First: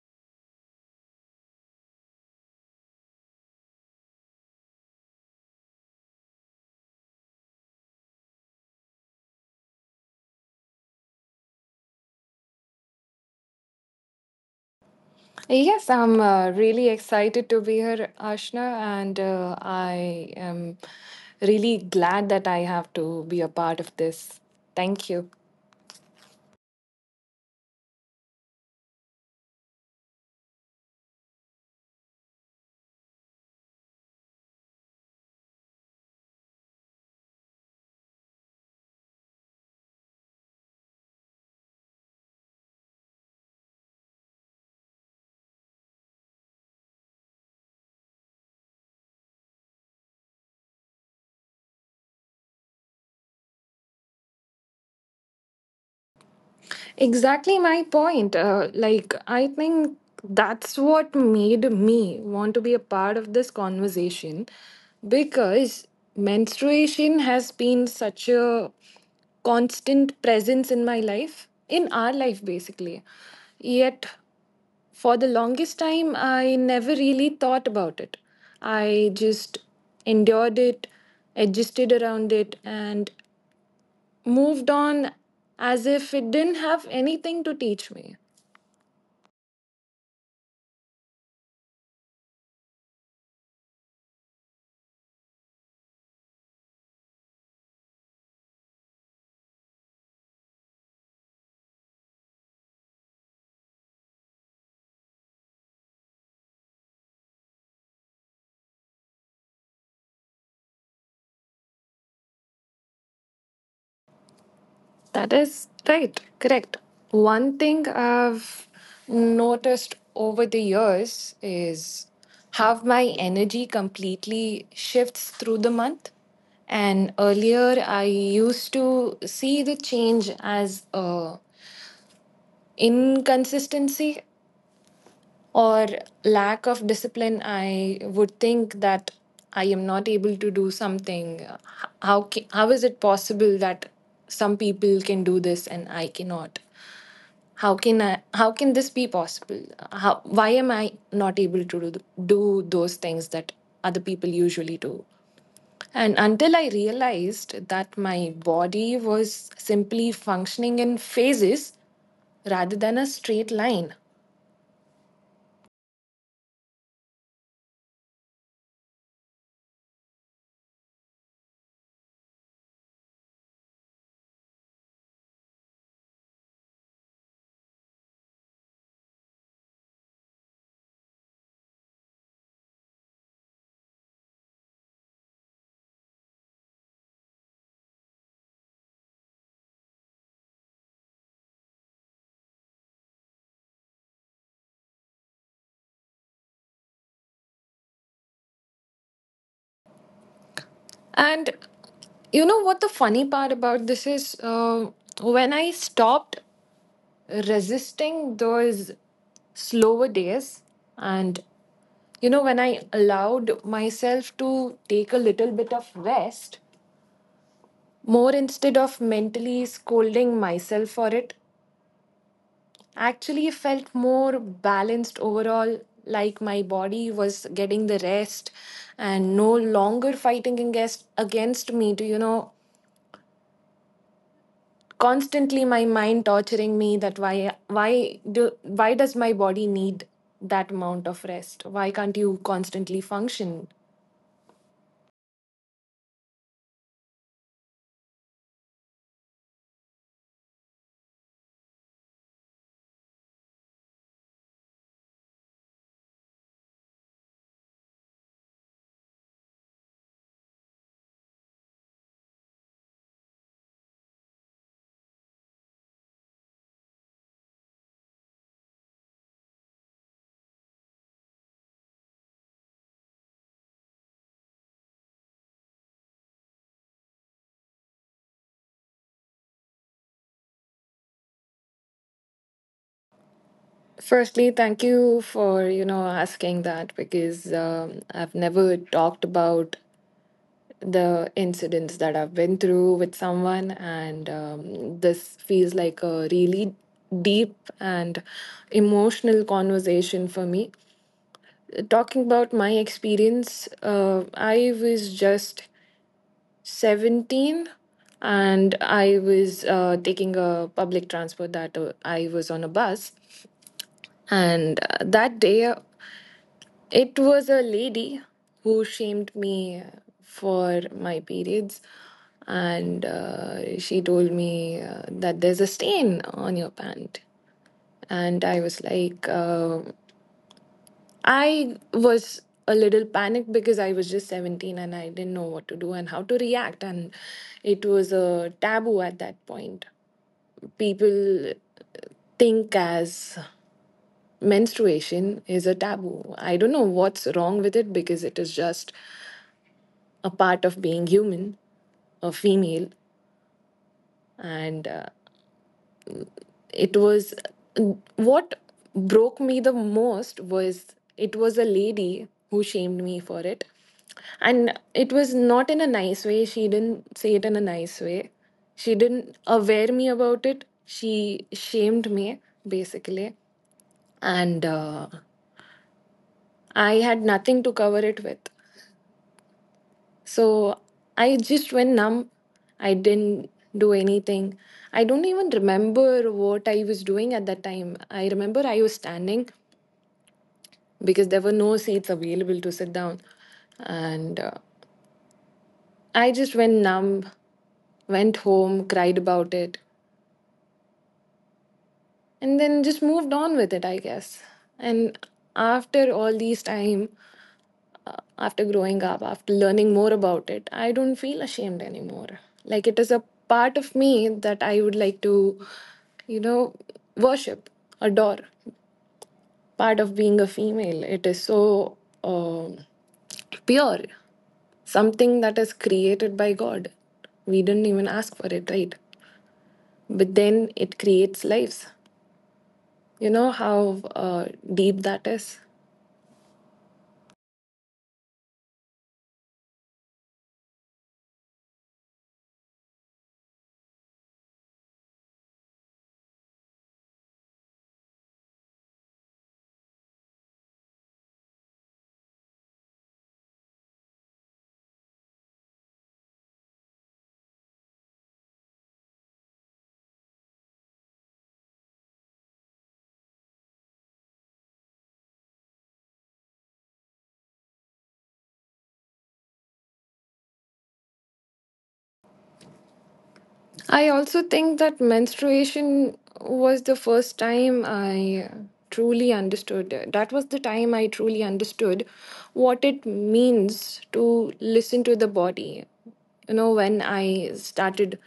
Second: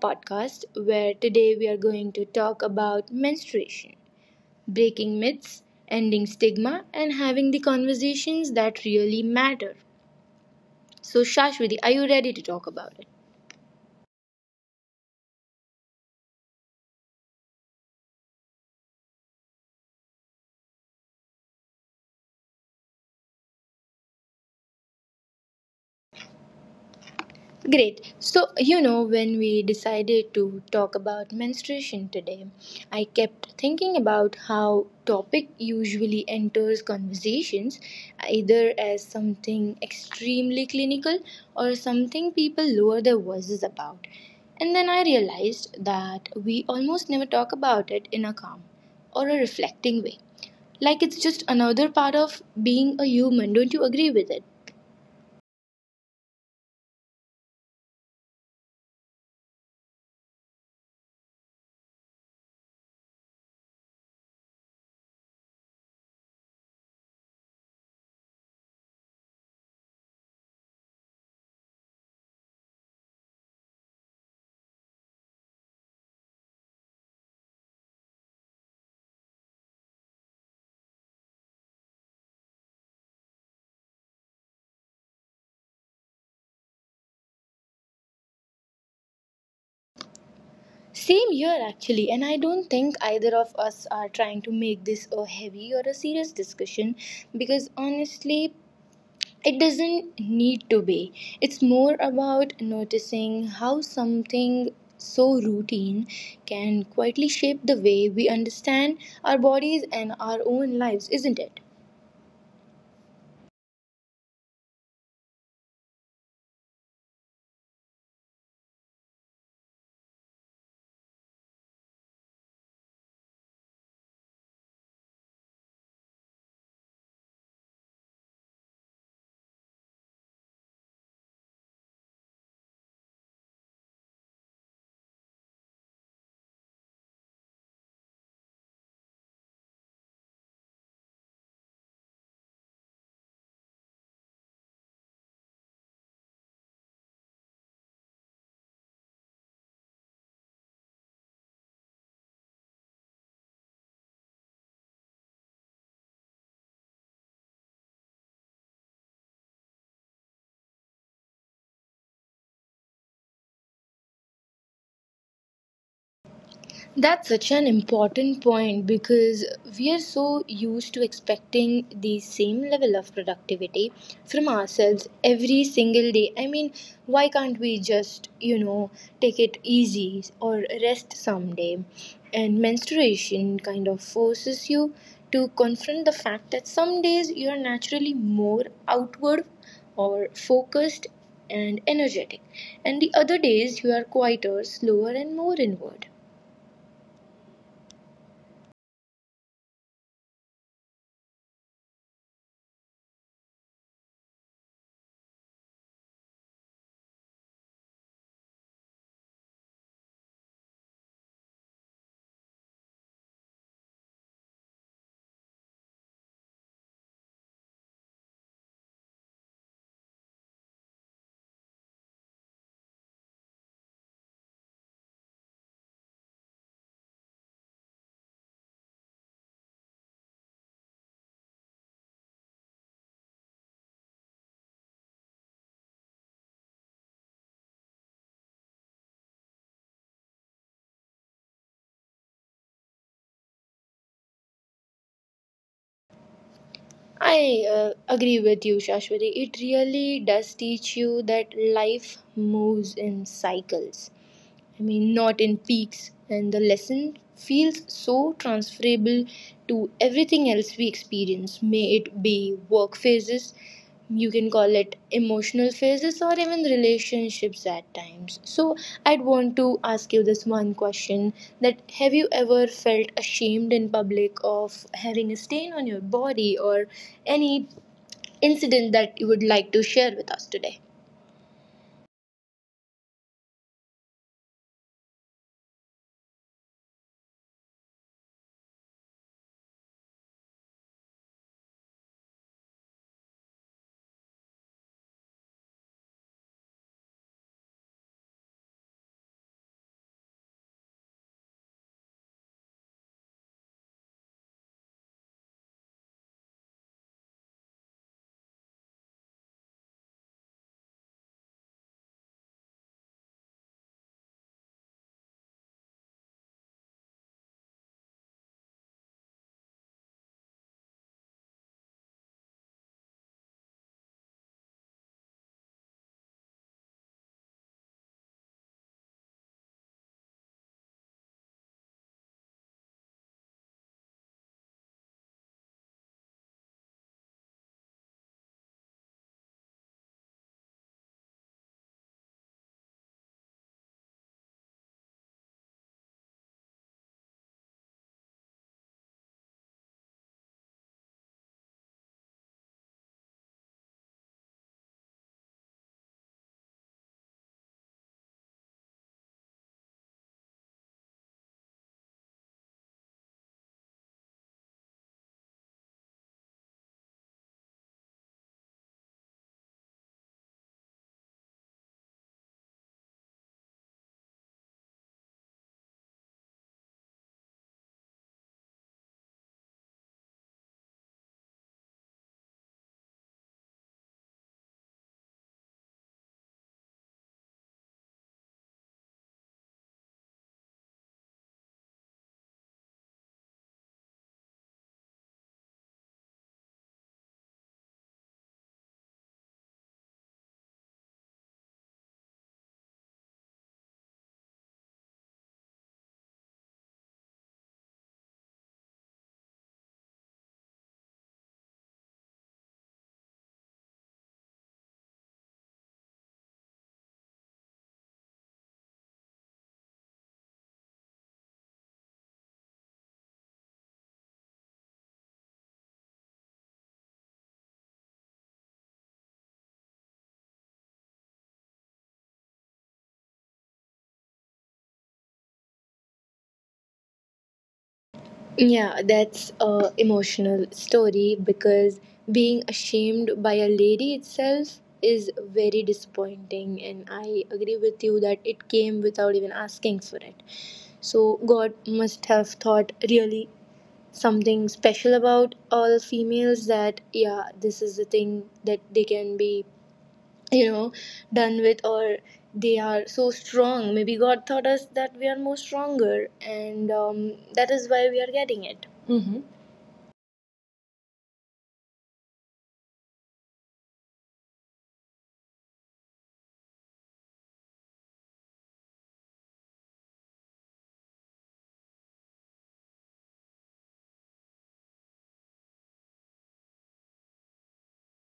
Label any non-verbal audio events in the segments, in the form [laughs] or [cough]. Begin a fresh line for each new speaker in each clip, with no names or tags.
podcast where today we are going to talk about menstruation, breaking myths, ending stigma, and having the conversations that really matter. So, Shashwati, are you ready to talk about it?
Yes, I'm really excited to be here, Ashna, and I am really glad that I have to be a part of this. Thank you.
Great. So, you know, when we decided to talk about menstruation today, I kept thinking about how topic usually enters conversations either as something extremely clinical or something people lower their voices about. And then I realized that we almost never talk about it in a calm or a reflecting way. Like it's just another part of being a human. Don't you agree with it?
Exactly my point. Like, I think that's what made me want to be a part of this conversation because menstruation has been such a constant presence in my life, in our life, basically. Yet for the longest time, I never really thought about it. I just endured it, adjusted around it, and moved on as if it didn't have anything to teach me.
Same here, actually, and I don't think either of us are trying to make this a heavy or a serious discussion because honestly, it doesn't need to be. It's more about noticing how something so routine can quietly shape the way we understand our bodies and our own lives, isn't it?
That is right, correct. One thing I've noticed over the years is how my energy completely shifts through the month. And earlier, I used to see the change as a inconsistency or lack of discipline. I would think that I am not able to do something. How is it possible that some people can do this and I cannot? How can I, how can this be possible? How, why am I not able to do those things that other people usually do? And until I realized that my body was simply functioning in phases rather than a straight line.
That's such an important point because we are so used to expecting the same level of productivity from ourselves every single day. I mean, why can't we just, you know, take it easy or rest someday? And menstruation kind of forces you to confront the fact that some days you are naturally more outward or focused and energetic, and the other days you are quieter, slower, and more inward.
And you know what the funny part about this is? When I stopped resisting those slower days, and you know, when I allowed myself to take a little bit of rest, more instead of mentally scolding myself for it, actually felt more balanced overall, like my body was getting the rest and no longer fighting against me to, you know, constantly my mind torturing me that why do why does my body need that amount of rest? Why can't you constantly function?
I agree with you, Shashwati. It really does teach you that life moves in cycles. I mean, not in peaks, and the lesson feels so transferable to everything else we experience, may it be work phases, you can call it emotional phases, or even relationships at times. So, I'd want to ask you this one question that have you ever felt ashamed in public of having a stain on your body or any incident that you would like to share with us today?
Firstly, thank you for, you know, asking that because I've never talked about the incidents that I've been through with someone, and this feels like a really deep and emotional conversation for me. Talking about my experience, I was just 17, and I was taking a public transport, that I was on a bus. And that day, it was a lady who shamed me for my periods, and she told me that there's a stain on your pant. And I was like, I was a little panicked because I was just 17 and I didn't know what to do and how to react. And it was a taboo at that point. People think as menstruation is a taboo. I don't know what's wrong with it because it is just a part of being human, a female. And it was, what broke me the most was it was a lady who shamed me for it. And it was not in a nice way. She didn't say it in a nice way. She didn't aware me about it. She shamed me, basically. And I had nothing to cover it with. So I just went numb. I didn't do anything. I don't even remember what I was doing at that time. I remember I was standing because there were no seats available to sit down. And I just went numb, went home, cried about it, and then just moved on with it, I guess. And after all these time, after growing up, after learning more about it, I don't feel ashamed anymore. Like, it is a part of me that I would like to, you know, worship, adore. Part of being a female, it is so um pure, something that is created by god. We didn't even ask for it, right? But then it creates lives. You know how deep that is?
Yeah, that's a emotional story because being ashamed by a lady itself is very disappointing and I agree with you that it came without even asking for it. So God must have thought really something special about all females that yeah, this is the thing that they can be, you know, done with or they are so strong. Maybe God taught us that we are more stronger and that is why we are getting it.
I also think that menstruation was the first time I truly understood. That was the time I truly understood what it means to listen to the body. You know, when I started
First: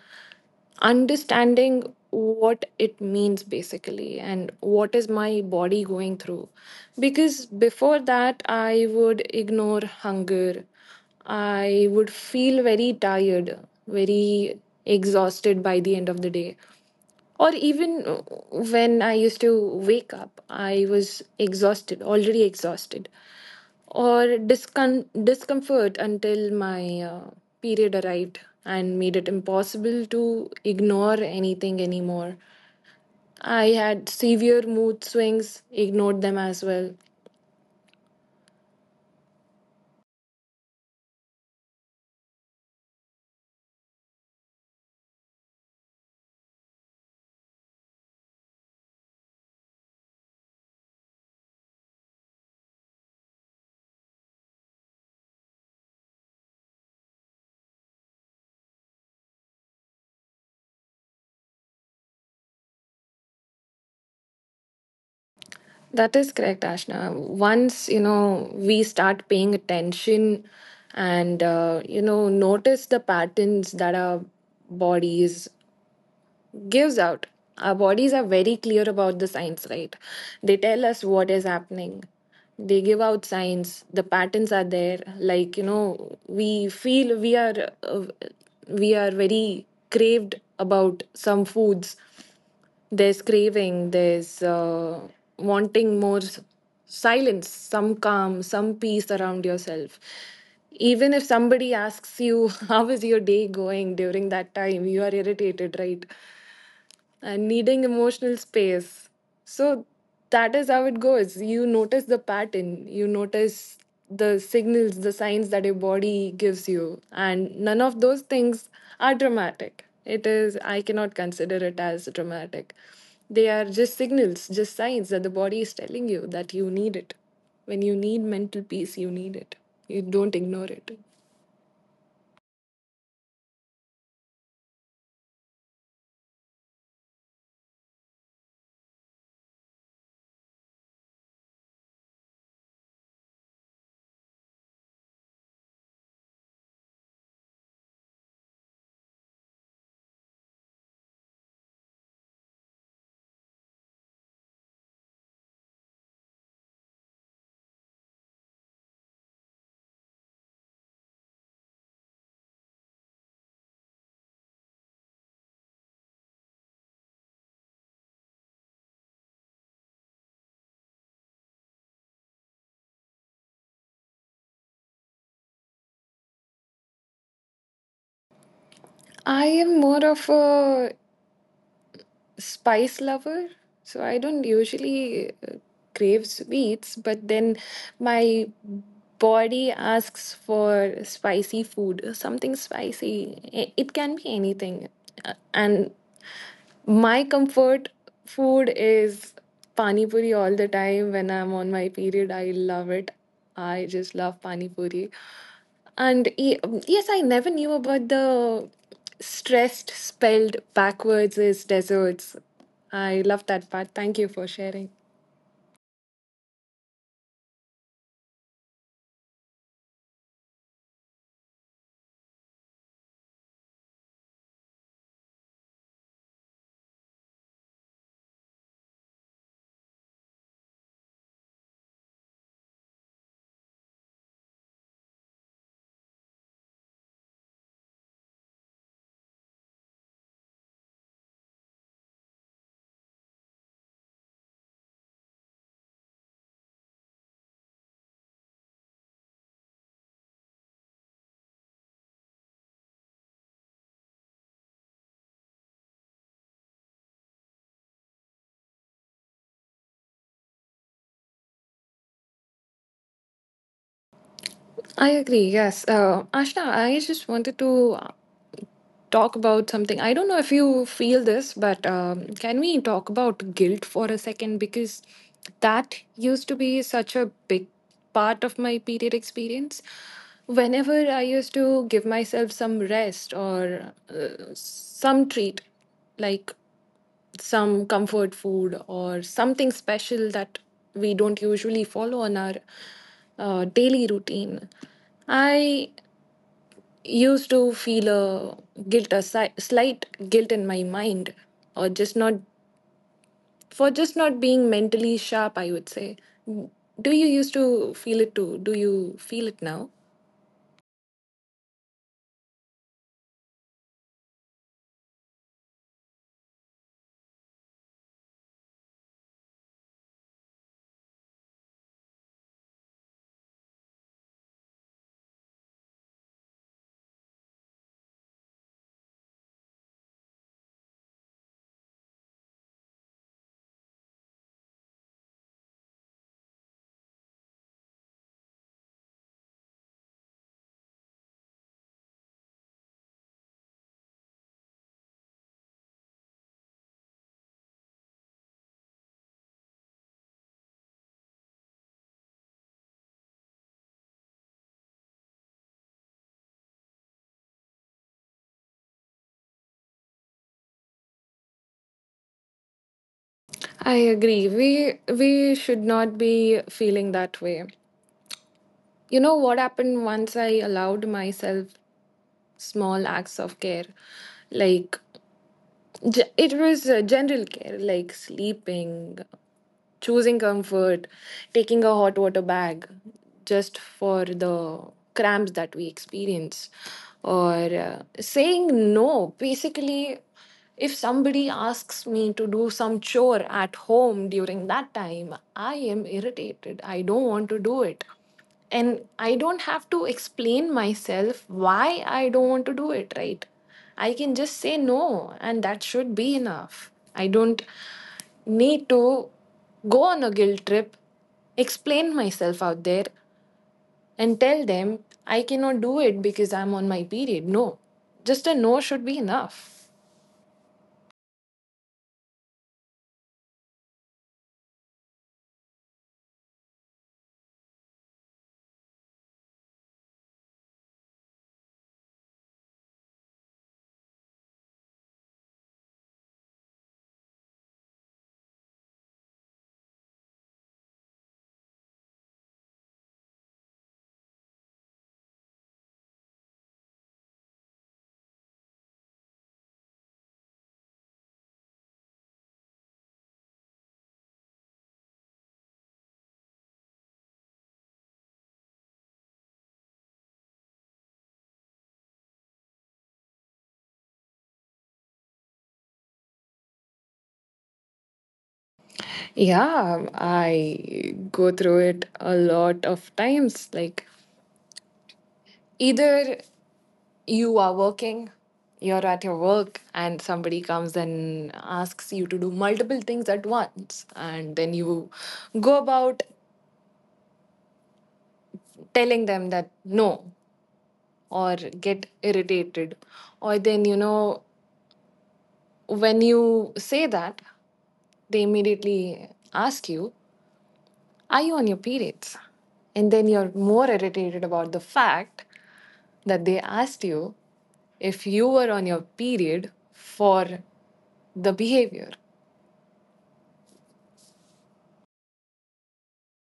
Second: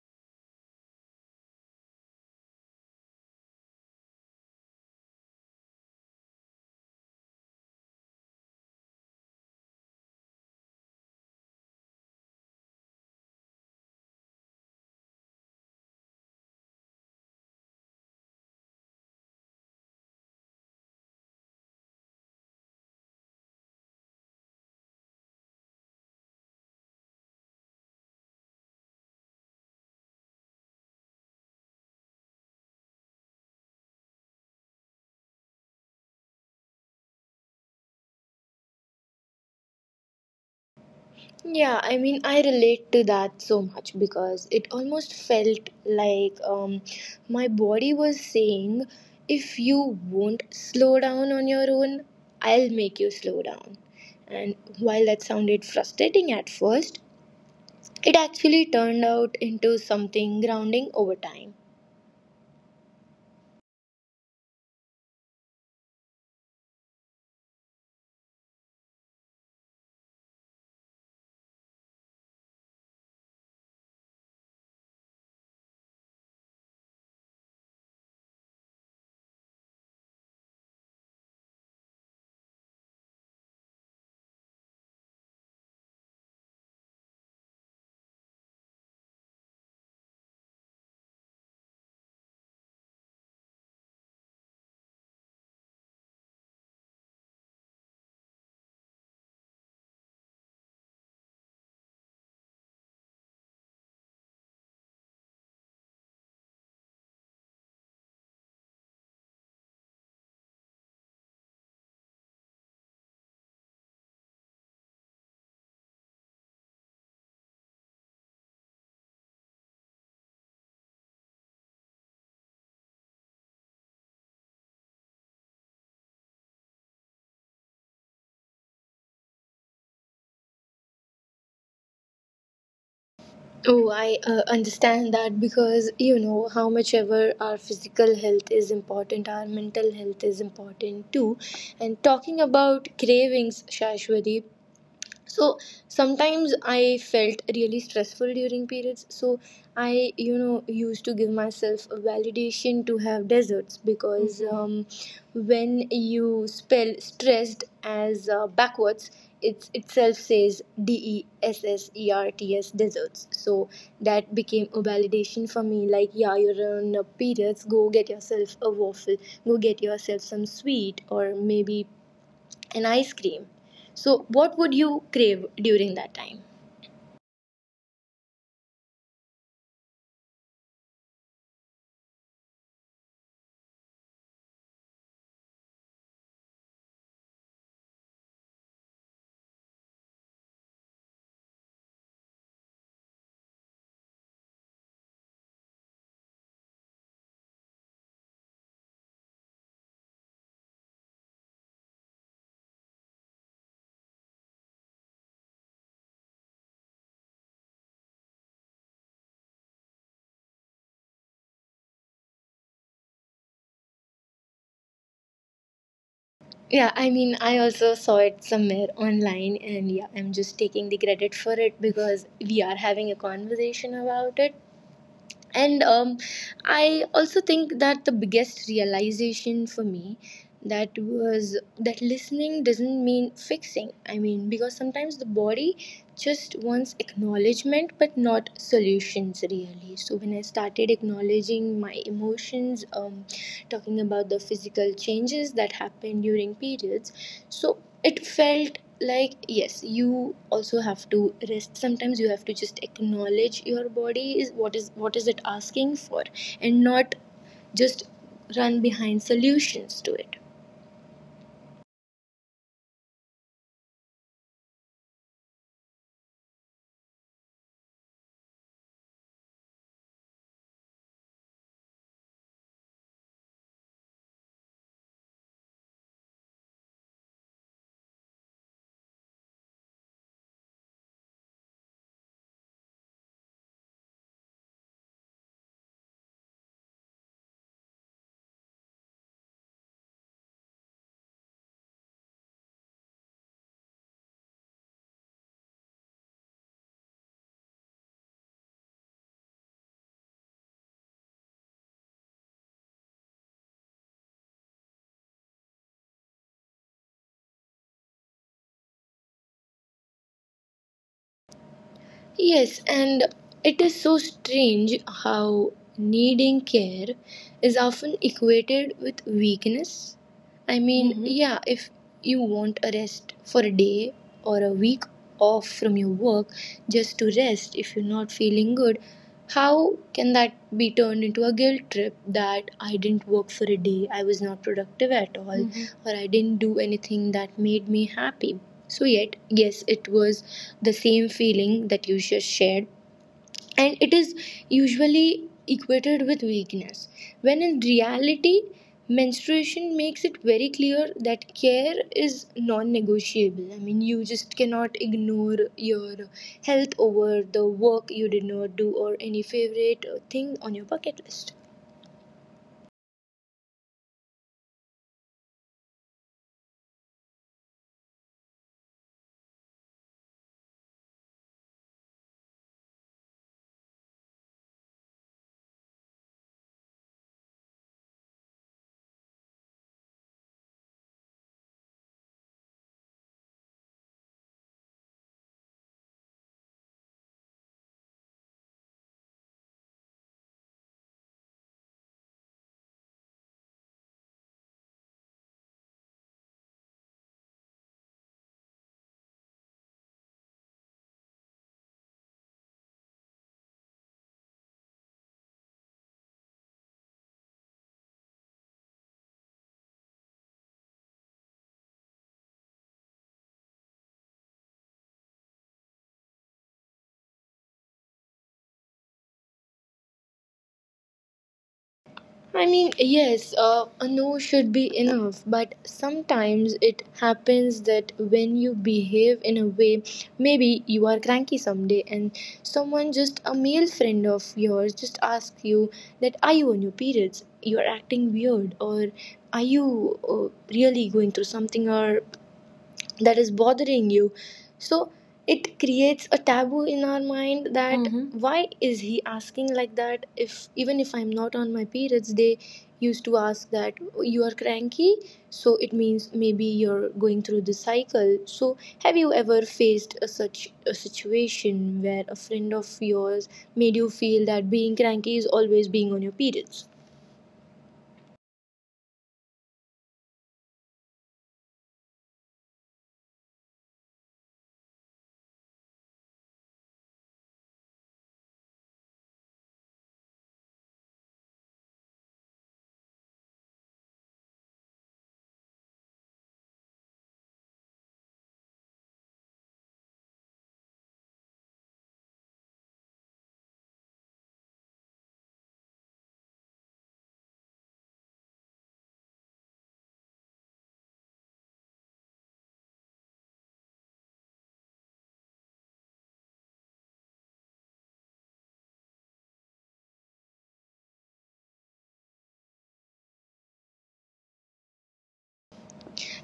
understanding what it means basically and what is my body going through, because before that I would ignore hunger. I would feel very tired, very exhausted by the end of the day. Or even when I used to wake up, I was exhausted, already exhausted. Or discomfort until my period arrived and made it impossible to ignore anything anymore. I had severe mood swings, ignored them as well.
Yeah, I mean, I relate to that so much because it almost felt like my body was saying, if you won't slow down on your own, I'll make you slow down. And while that sounded frustrating at first, it actually turned out into something grounding over time.
That is correct, Ashna. Once, you know, we start paying attention and, you know, notice the patterns that our bodies gives out. Our bodies are very clear about the signs, right? They tell us what is happening. They give out signs. The patterns are there. Like, you know, we feel we are very craved about some foods. There's craving, there's wanting more silence, some calm, some peace around yourself. Even if somebody asks you, [laughs] how is your day going during that time? You are irritated, right? And needing emotional space. So that is how it goes. You notice the pattern, you notice the signals, the signs that your body gives you, and none of those things are dramatic. It is, I cannot consider it as dramatic. They are just signals, just signs that the body is telling you that you need it. When you need mental peace, you need it. You don't ignore it.
Oh, I understand that because you know how much ever our physical health is important, our mental health is important too. And talking about cravings, Shashwati, so sometimes I felt really stressful during periods, so I, you know, used to give myself a validation to have desserts because Mhm. When you spell stressed as backwards it itself says d e s s e r t s desserts, so that became a validation for me like yeah, you're on periods, go get yourself a waffle, go get yourself some sweet or maybe an ice cream. So, what would you crave during that time?
I am more of a spice lover. So I don't usually crave sweets, but then my body asks for spicy food, something spicy. It can be anything. And my comfort food is pani puri all the time when I'm on my period. I love it. I just love pani puri. And yes, I never knew about the stressed spelled backwards is deserts. I love that part. Thank you for sharing.
Yeah, I mean, I also saw it somewhere online, and yeah, I'm just taking the credit for it because we are having a conversation about it. And I also think that the biggest realization for me that was that listening doesn't mean fixing. I mean, because sometimes the body just wants acknowledgement but not solutions really. So when I started acknowledging my emotions, talking about the physical changes that happened during periods, so it felt like yes, you also have to rest sometimes, you have to just acknowledge your body, is what is what is it asking for, and not just run behind solutions to it.
I agree. Yes, Ashna, I just wanted to talk about something. I don't know if you feel this, but can we talk about guilt for a second? Because that used to be such a big part of my period experience. Whenever I used to give myself some rest or some treat, like some comfort food or something special that we don't usually follow on our daily routine, I used to feel a guilt, a slight guilt in my mind, or just not, for just not being mentally sharp, I would say. Do you used to feel it too? Do you feel it now?
Yes, and it is so strange how needing care is often equated with weakness. I mean, Mhm. yeah, if you want a rest for a day or a week off from your work, just to rest if you're not feeling good. How can that be turned into a guilt trip that I didn't work for a day, I was not productive at all, mm-hmm. or I didn't do anything that made me happy? So, yet, yes, it was the same feeling that you just shared, and it is usually equated with weakness when in reality menstruation makes it very clear that care is non-negotiable. I mean, you just cannot ignore your health over the work you did not do or any favorite thing on your bucket list.
I agree. We should not be feeling that way. You know what happened once I allowed myself small acts of care, like it was general care, like sleeping, choosing comfort, taking a hot water bag just for the cramps that we experience, or saying no. Basically, if somebody asks me to do some chore at home during that time, I am irritated. I don't want to do it. And I don't have to explain myself why I don't want to do it, right? I can just say no, and that should be enough. I don't need to go on a guilt trip, explain myself out there, and tell them I cannot do it because I'm on my period. No, just a no should be enough.
I mean, yes, a no should be enough, but sometimes it happens that when you behave in a way, maybe you are cranky someday, and someone, just a male friend of yours, just asks you that are you on your periods? You are acting weird, or are you really going through something, or that is bothering you. So it creates a taboo in our mind that hmm, why is he asking like that? If even if I'm not on my periods, they used to ask that you are cranky. So it means maybe you're going through the cycle. So have you ever faced a such a situation where a friend of yours made you feel that being cranky is always being on your periods?
Yeah, I go through it a lot of times. Like, either you are working, you're at your work and somebody comes and asks you to do multiple things at once, and then you go about telling them that no, or get irritated, or then, you know, when you say that, they immediately ask you, are you on your periods? And then you're more irritated about the fact that they asked you if you were on your period for the behavior.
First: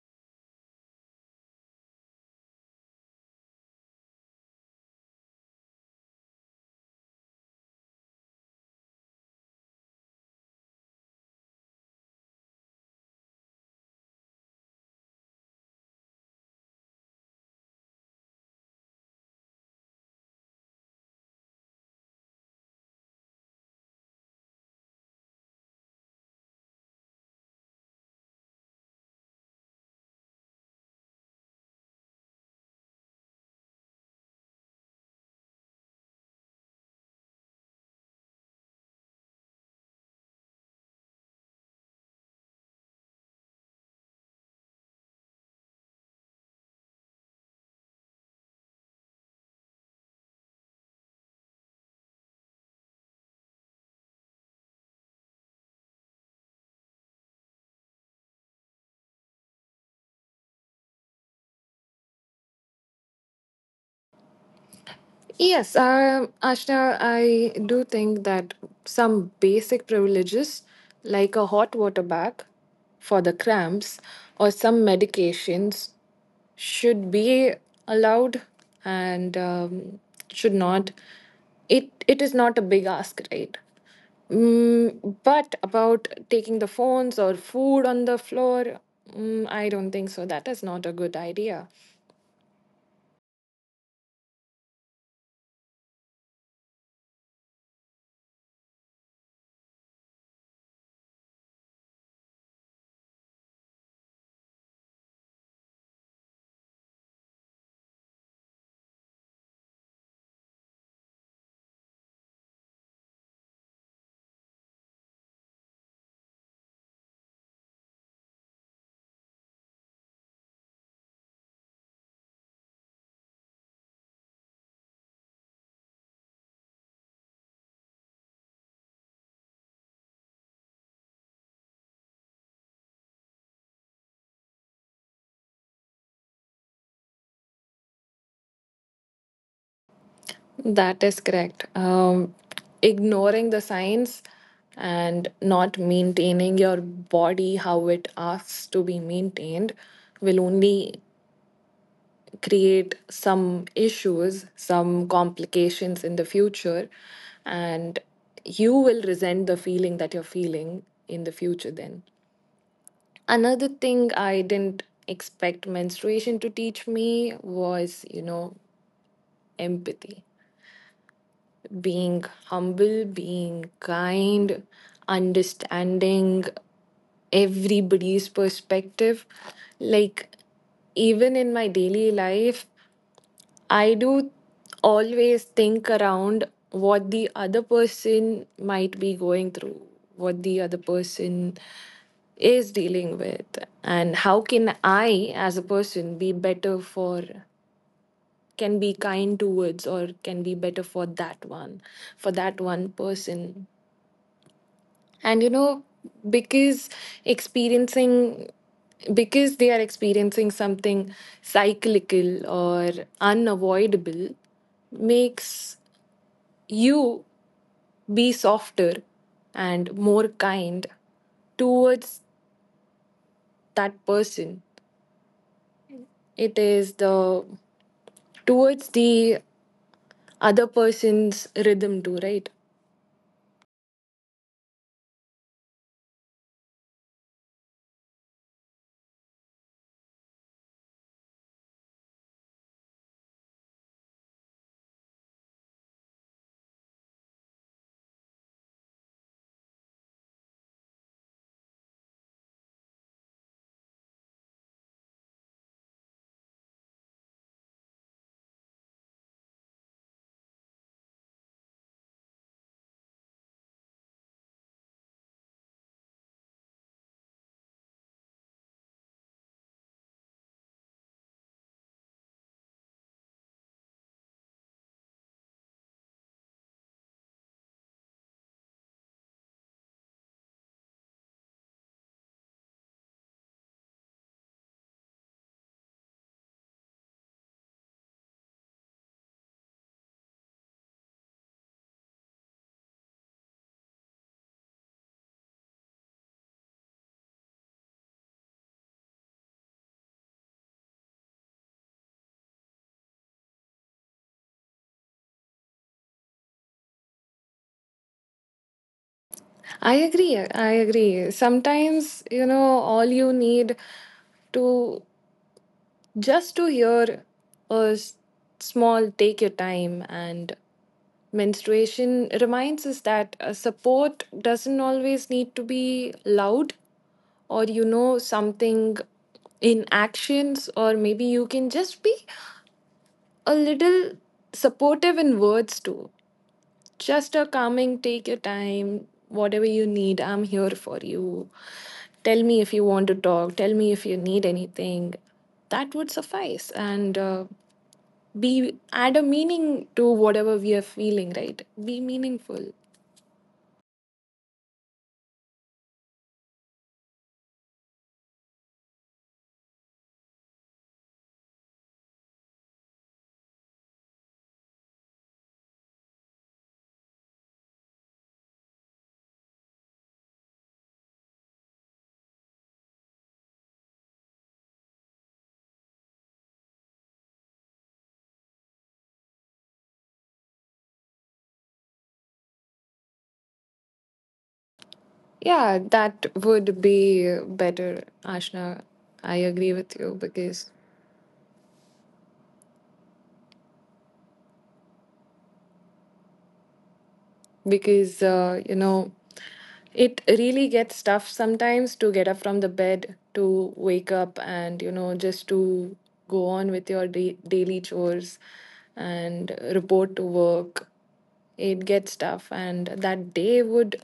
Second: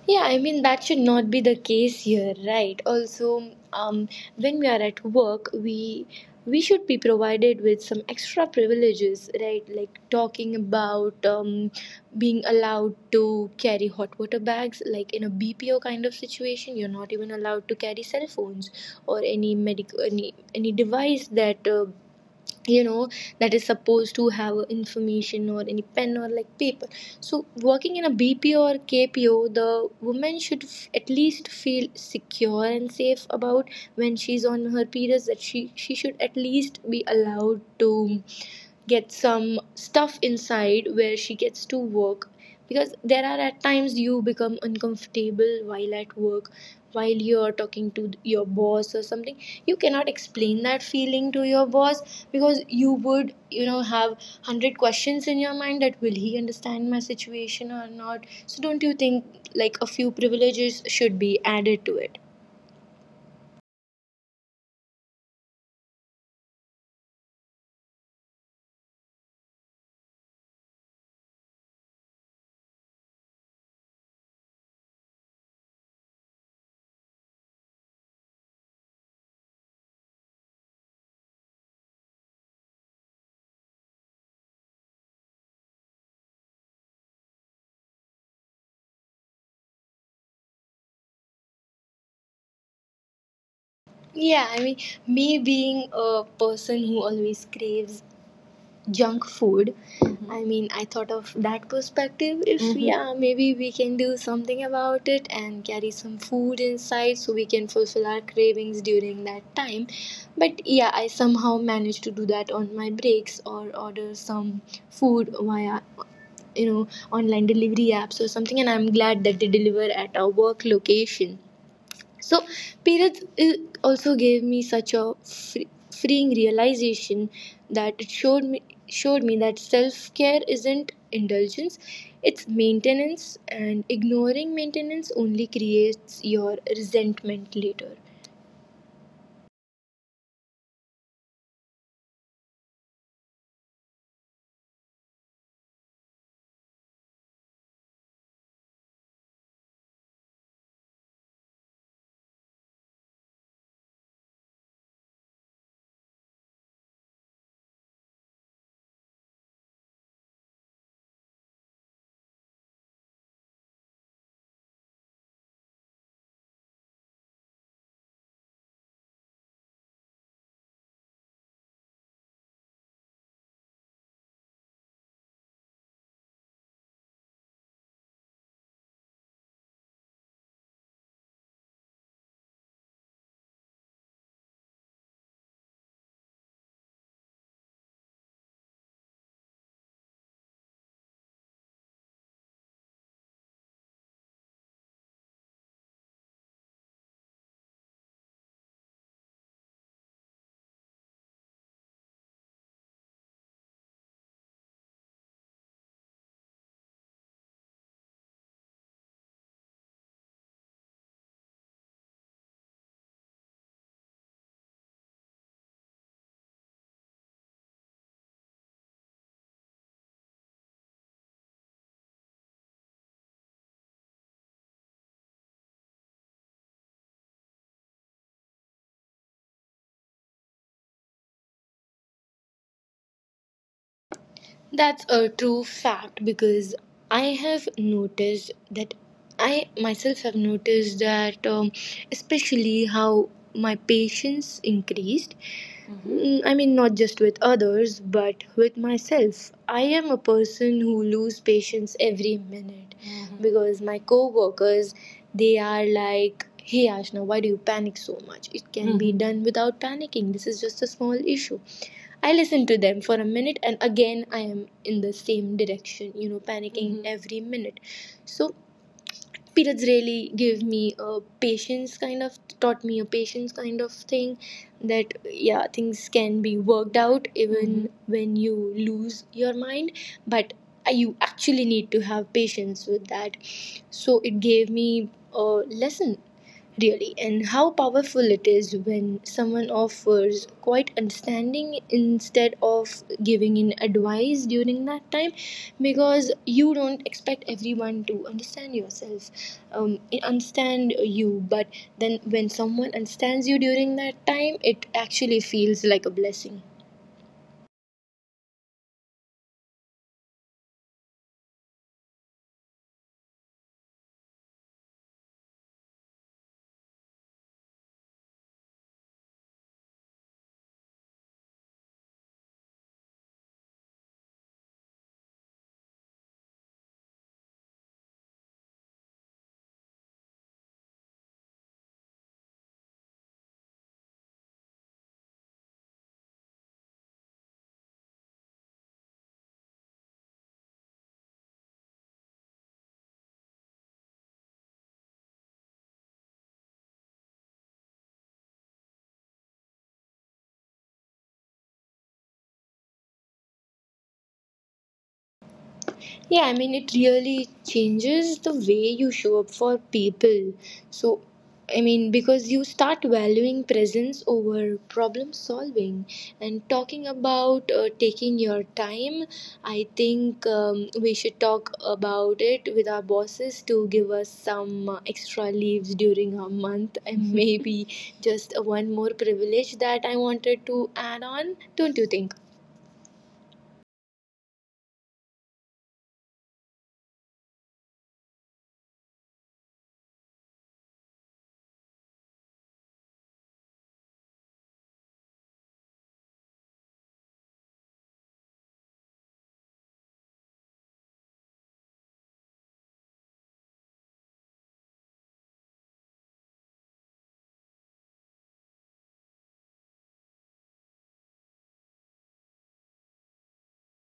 Yeah, I mean, that should not be the case here, right? Also, when we are at work, we should be provided with some extra privileges, right? Like talking about being allowed to carry hot water bags, like in a BPO kind of situation, you're not even allowed to carry cell phones or any medic, any device that you know that is supposed to have information, or any pen or like paper. So working in a BPO or KPO, the woman should f- at least feel secure and safe about when she's on her periods, that she should at least be allowed to get some stuff inside where she gets to work, because there are at times you become uncomfortable while at work, while you're talking to your boss or something. You cannot explain that feeling to your boss because you would, you know, have 100 questions in your mind that will he understand my situation or not. So don't you think like a few privileges should be added to it?
Yes, Ashna, I do think that some basic privileges, like a hot water bag for the cramps or some medications, should be allowed, and should not. It is not a big ask, right? Mm, but about taking the phones or food on the floor, mm, I don't think so. That is not a good idea.
Yeah, I mean, me being a person who always craves junk food. Mm-hmm. I Mhm. mean, I thought of that perspective. If Mhm. yeah, maybe we can do something about it and carry some food inside so we can fulfill our cravings during that time. But yeah, I somehow managed to do that on my breaks or order some food via, you know, online delivery apps or something, and I'm glad that they deliver at our work location. So, periods also gave me such a free, freeing realization that it showed me that self care isn't indulgence; it's maintenance, and ignoring maintenance only creates your resentment later.
That is correct. Ignoring the signs and not maintaining your body how it asks to be maintained will only create some issues, some complications in the future, and you will resent the feeling that you're feeling in the future then. Another thing I didn't expect menstruation to teach me was, you know, empathy, being humble, being kind, understanding everybody's perspective. Like, even in my daily life, I do always think around what the other person might be going through, what the other person is dealing with, and how can I, as a person, be better for, can be kind towards, or can be better for that one person. And you know, because experiencing, because they are experiencing something cyclical or unavoidable, makes you be softer and more kind towards that person. It is the, towards the other person's rhythm too, right?
That's a true fact because I have noticed that I myself have noticed that, especially how my patience increased. Mm, I mean, not just with others, but with myself. I am a person who lose patience every minute because my co-workers they are like, "Hey, Ashna, why do you panic so much? It can be done without panicking. This is just a small issue." I listen to them for a minute and again I am in the same direction, you know, panicking Mhm. every minute. So periods really gave me a patience, kind of taught me a patience kind of thing, that yeah, things can be worked out even Mhm. when you lose your mind, but you actually need to have patience with that. So it gave me a lesson really, and how powerful it is when someone offers quite understanding instead of giving in advice during that time, because you don't expect everyone to understand yourself, understand you. But then when someone understands you during that time, it actually feels like a blessing.
I agree. I agree. Sometimes, you know, all you need to, just to hear a small take your time. And menstruation reminds us that support doesn't always need to be loud or, you know, something in actions, or maybe you can just be a little supportive in words too, just a calming, take your time, whatever you need, I'm here for you. Tell me if you want to talk, tell me if you need anything. That would suffice, and be add a meaning to whatever we are feeling, right? Be meaningful.
Yeah, I mean, it really changes the way you show up for people. So, I mean, because you start valuing presence over problem solving, and talking about taking your time. I think we should talk about it with our bosses to give us some extra leaves during our month and [laughs] maybe just one more privilege that I wanted to add on. Don't you think?
Yeah, that would be better, Ashna. I agree with you because, because you know, it really gets tough sometimes to get up from the bed, to wake up and, you know, just to go on with your daily chores and report to work. It gets tough, and that day would,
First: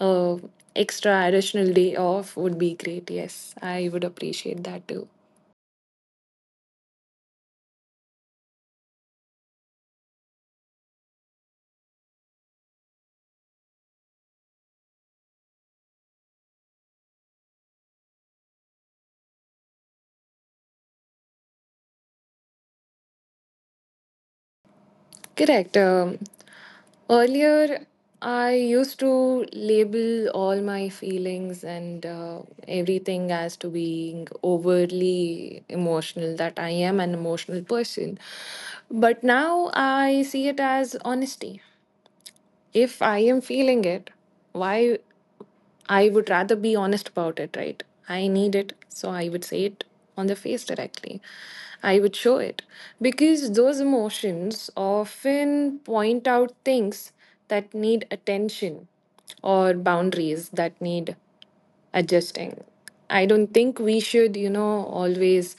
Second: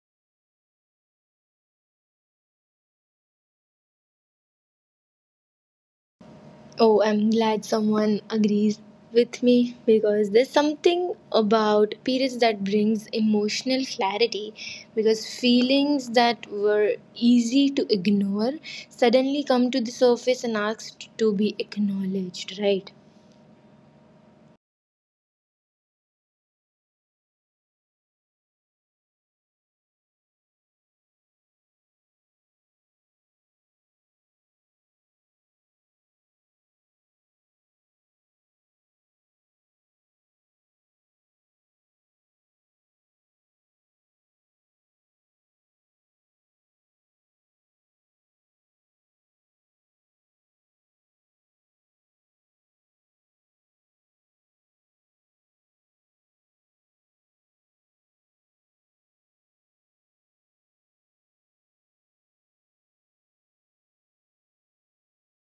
uh, extra additional day off would be great. Yes, I would appreciate that too.
Oh, I'm glad someone agrees with me because there's something about periods that brings emotional clarity, because feelings that were easy to ignore suddenly come to the surface and asked to be acknowledged, right?
Correct. Earlier, I used to label all my feelings and, everything as to being overly emotional, that I am an emotional person. But now I see it as honesty. If I am feeling it, why? I would rather be honest about it, right? I need it, so I would say it on the face directly. I would show it because those emotions often point out things that need attention or boundaries that need adjusting. I don't think we should, you know, always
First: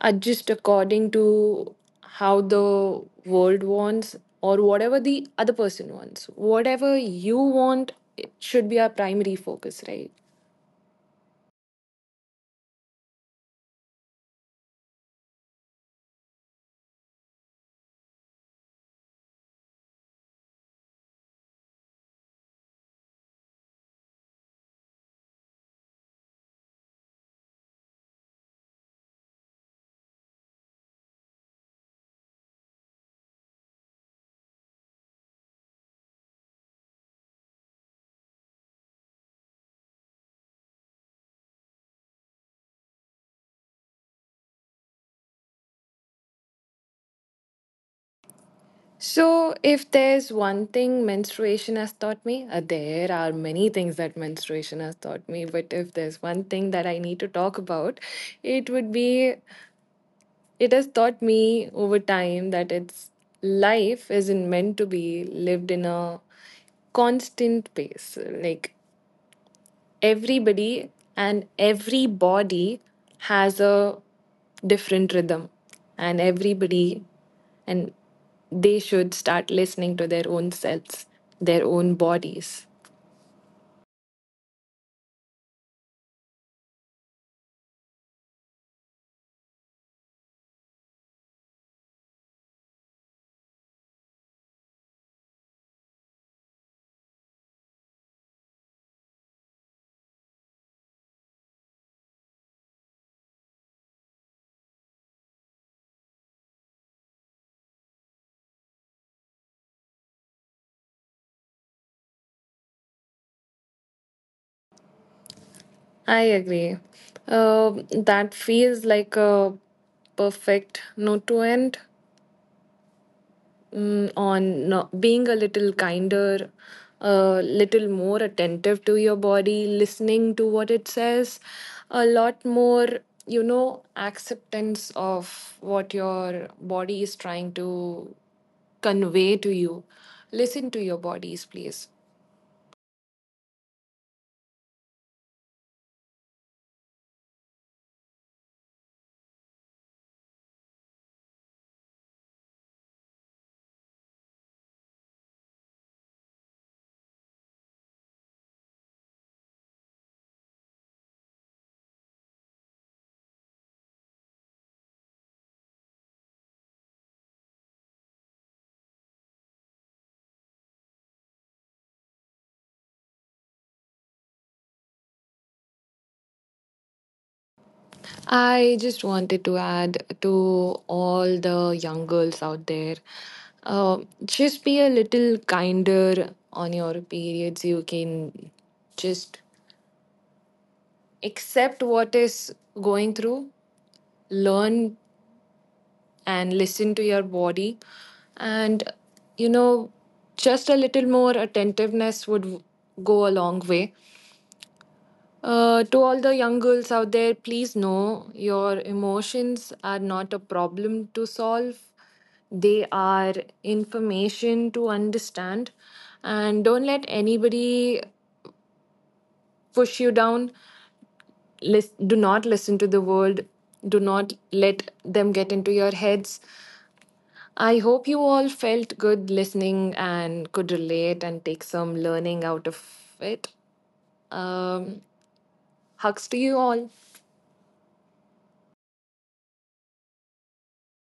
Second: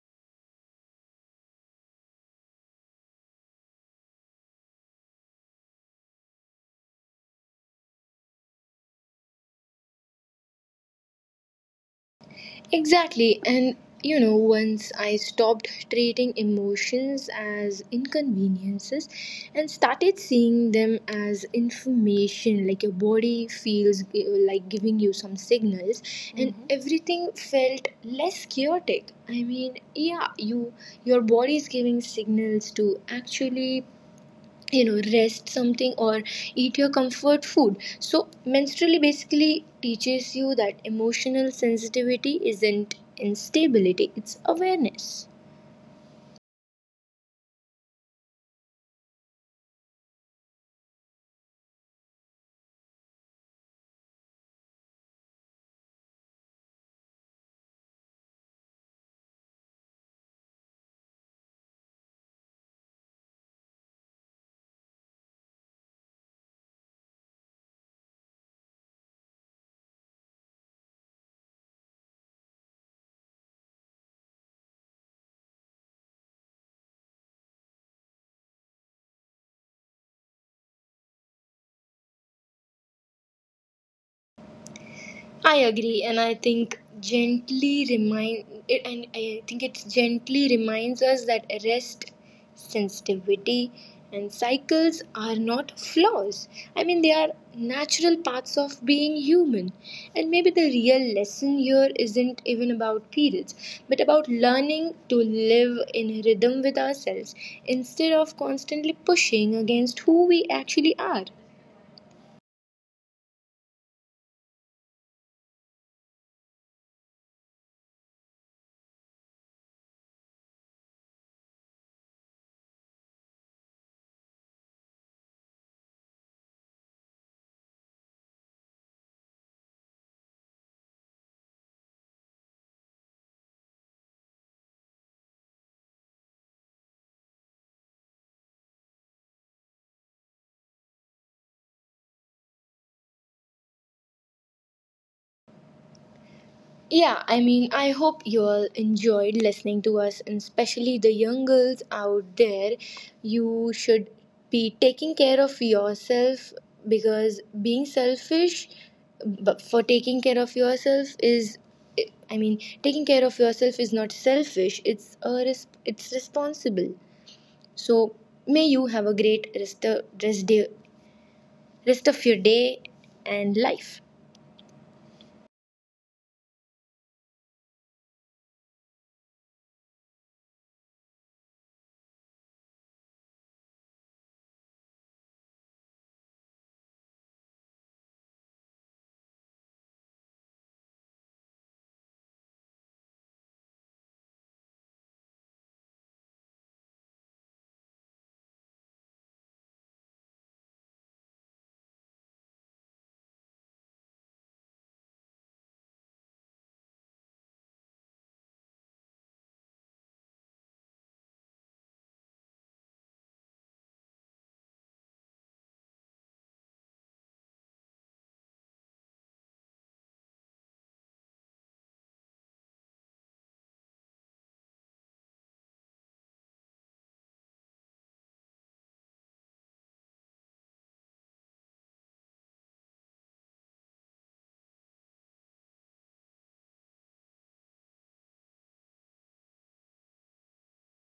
adjust according to how the world wants or whatever the other person wants. Whatever you want, it should be our primary focus, right?
Exactly, and you know, once I stopped treating emotions as inconveniences and started seeing them as information, like your body feels gi- like giving you some signals, and everything felt less chaotic. I mean, yeah, you your body is giving signals to actually, you know, rest something or eat your comfort food. So menstrually basically teaches you that emotional sensitivity isn't instability, it's awareness.
So, if there's one thing menstruation has taught me, there are many things that menstruation has taught me, but if there's one thing that I need to talk about, it would be, it has taught me over time that it's, life isn't meant to be lived in a constant pace. Like, everybody and every body has a different rhythm, and everybody and they should start listening to their own selves, their own bodies.
I agree, and I think gently remind it, and I think it gently reminds us that rest, sensitivity, and cycles are not flaws. I mean, they are natural parts of being human. And maybe the real lesson here isn't even about periods, but about learning to live in rhythm with ourselves instead of constantly pushing against who we actually are.
I agree. Um that feels like a perfect note to end. Mm, on being a little kinder, a little more attentive to your body, listening to what it says, a lot more, you know, acceptance of what your body is trying to convey to you. Listen to your bodies, please.
Yeah, I mean, I hope you all enjoyed listening to us, and especially the young girls out there. You should be taking care of yourself because being selfish but for taking care of yourself is, I mean, taking care of yourself is not selfish, it's a res- it's responsible. So, may you have a great rest of, rest, day, rest of your day and life.
I just wanted to add to all the young girls out there, uh, just be a little kinder on your periods. You can just accept what is going through, learn and listen to your body. And, you know, just a little more attentiveness would go a long way. To all the young girls out there, please know your emotions are not a problem to solve. They are information to understand. And don't let anybody push you down. Do not listen to the world. Do not let them get into your heads. I hope you all felt good listening and could relate and take some learning out of it. um, Hugs to you all.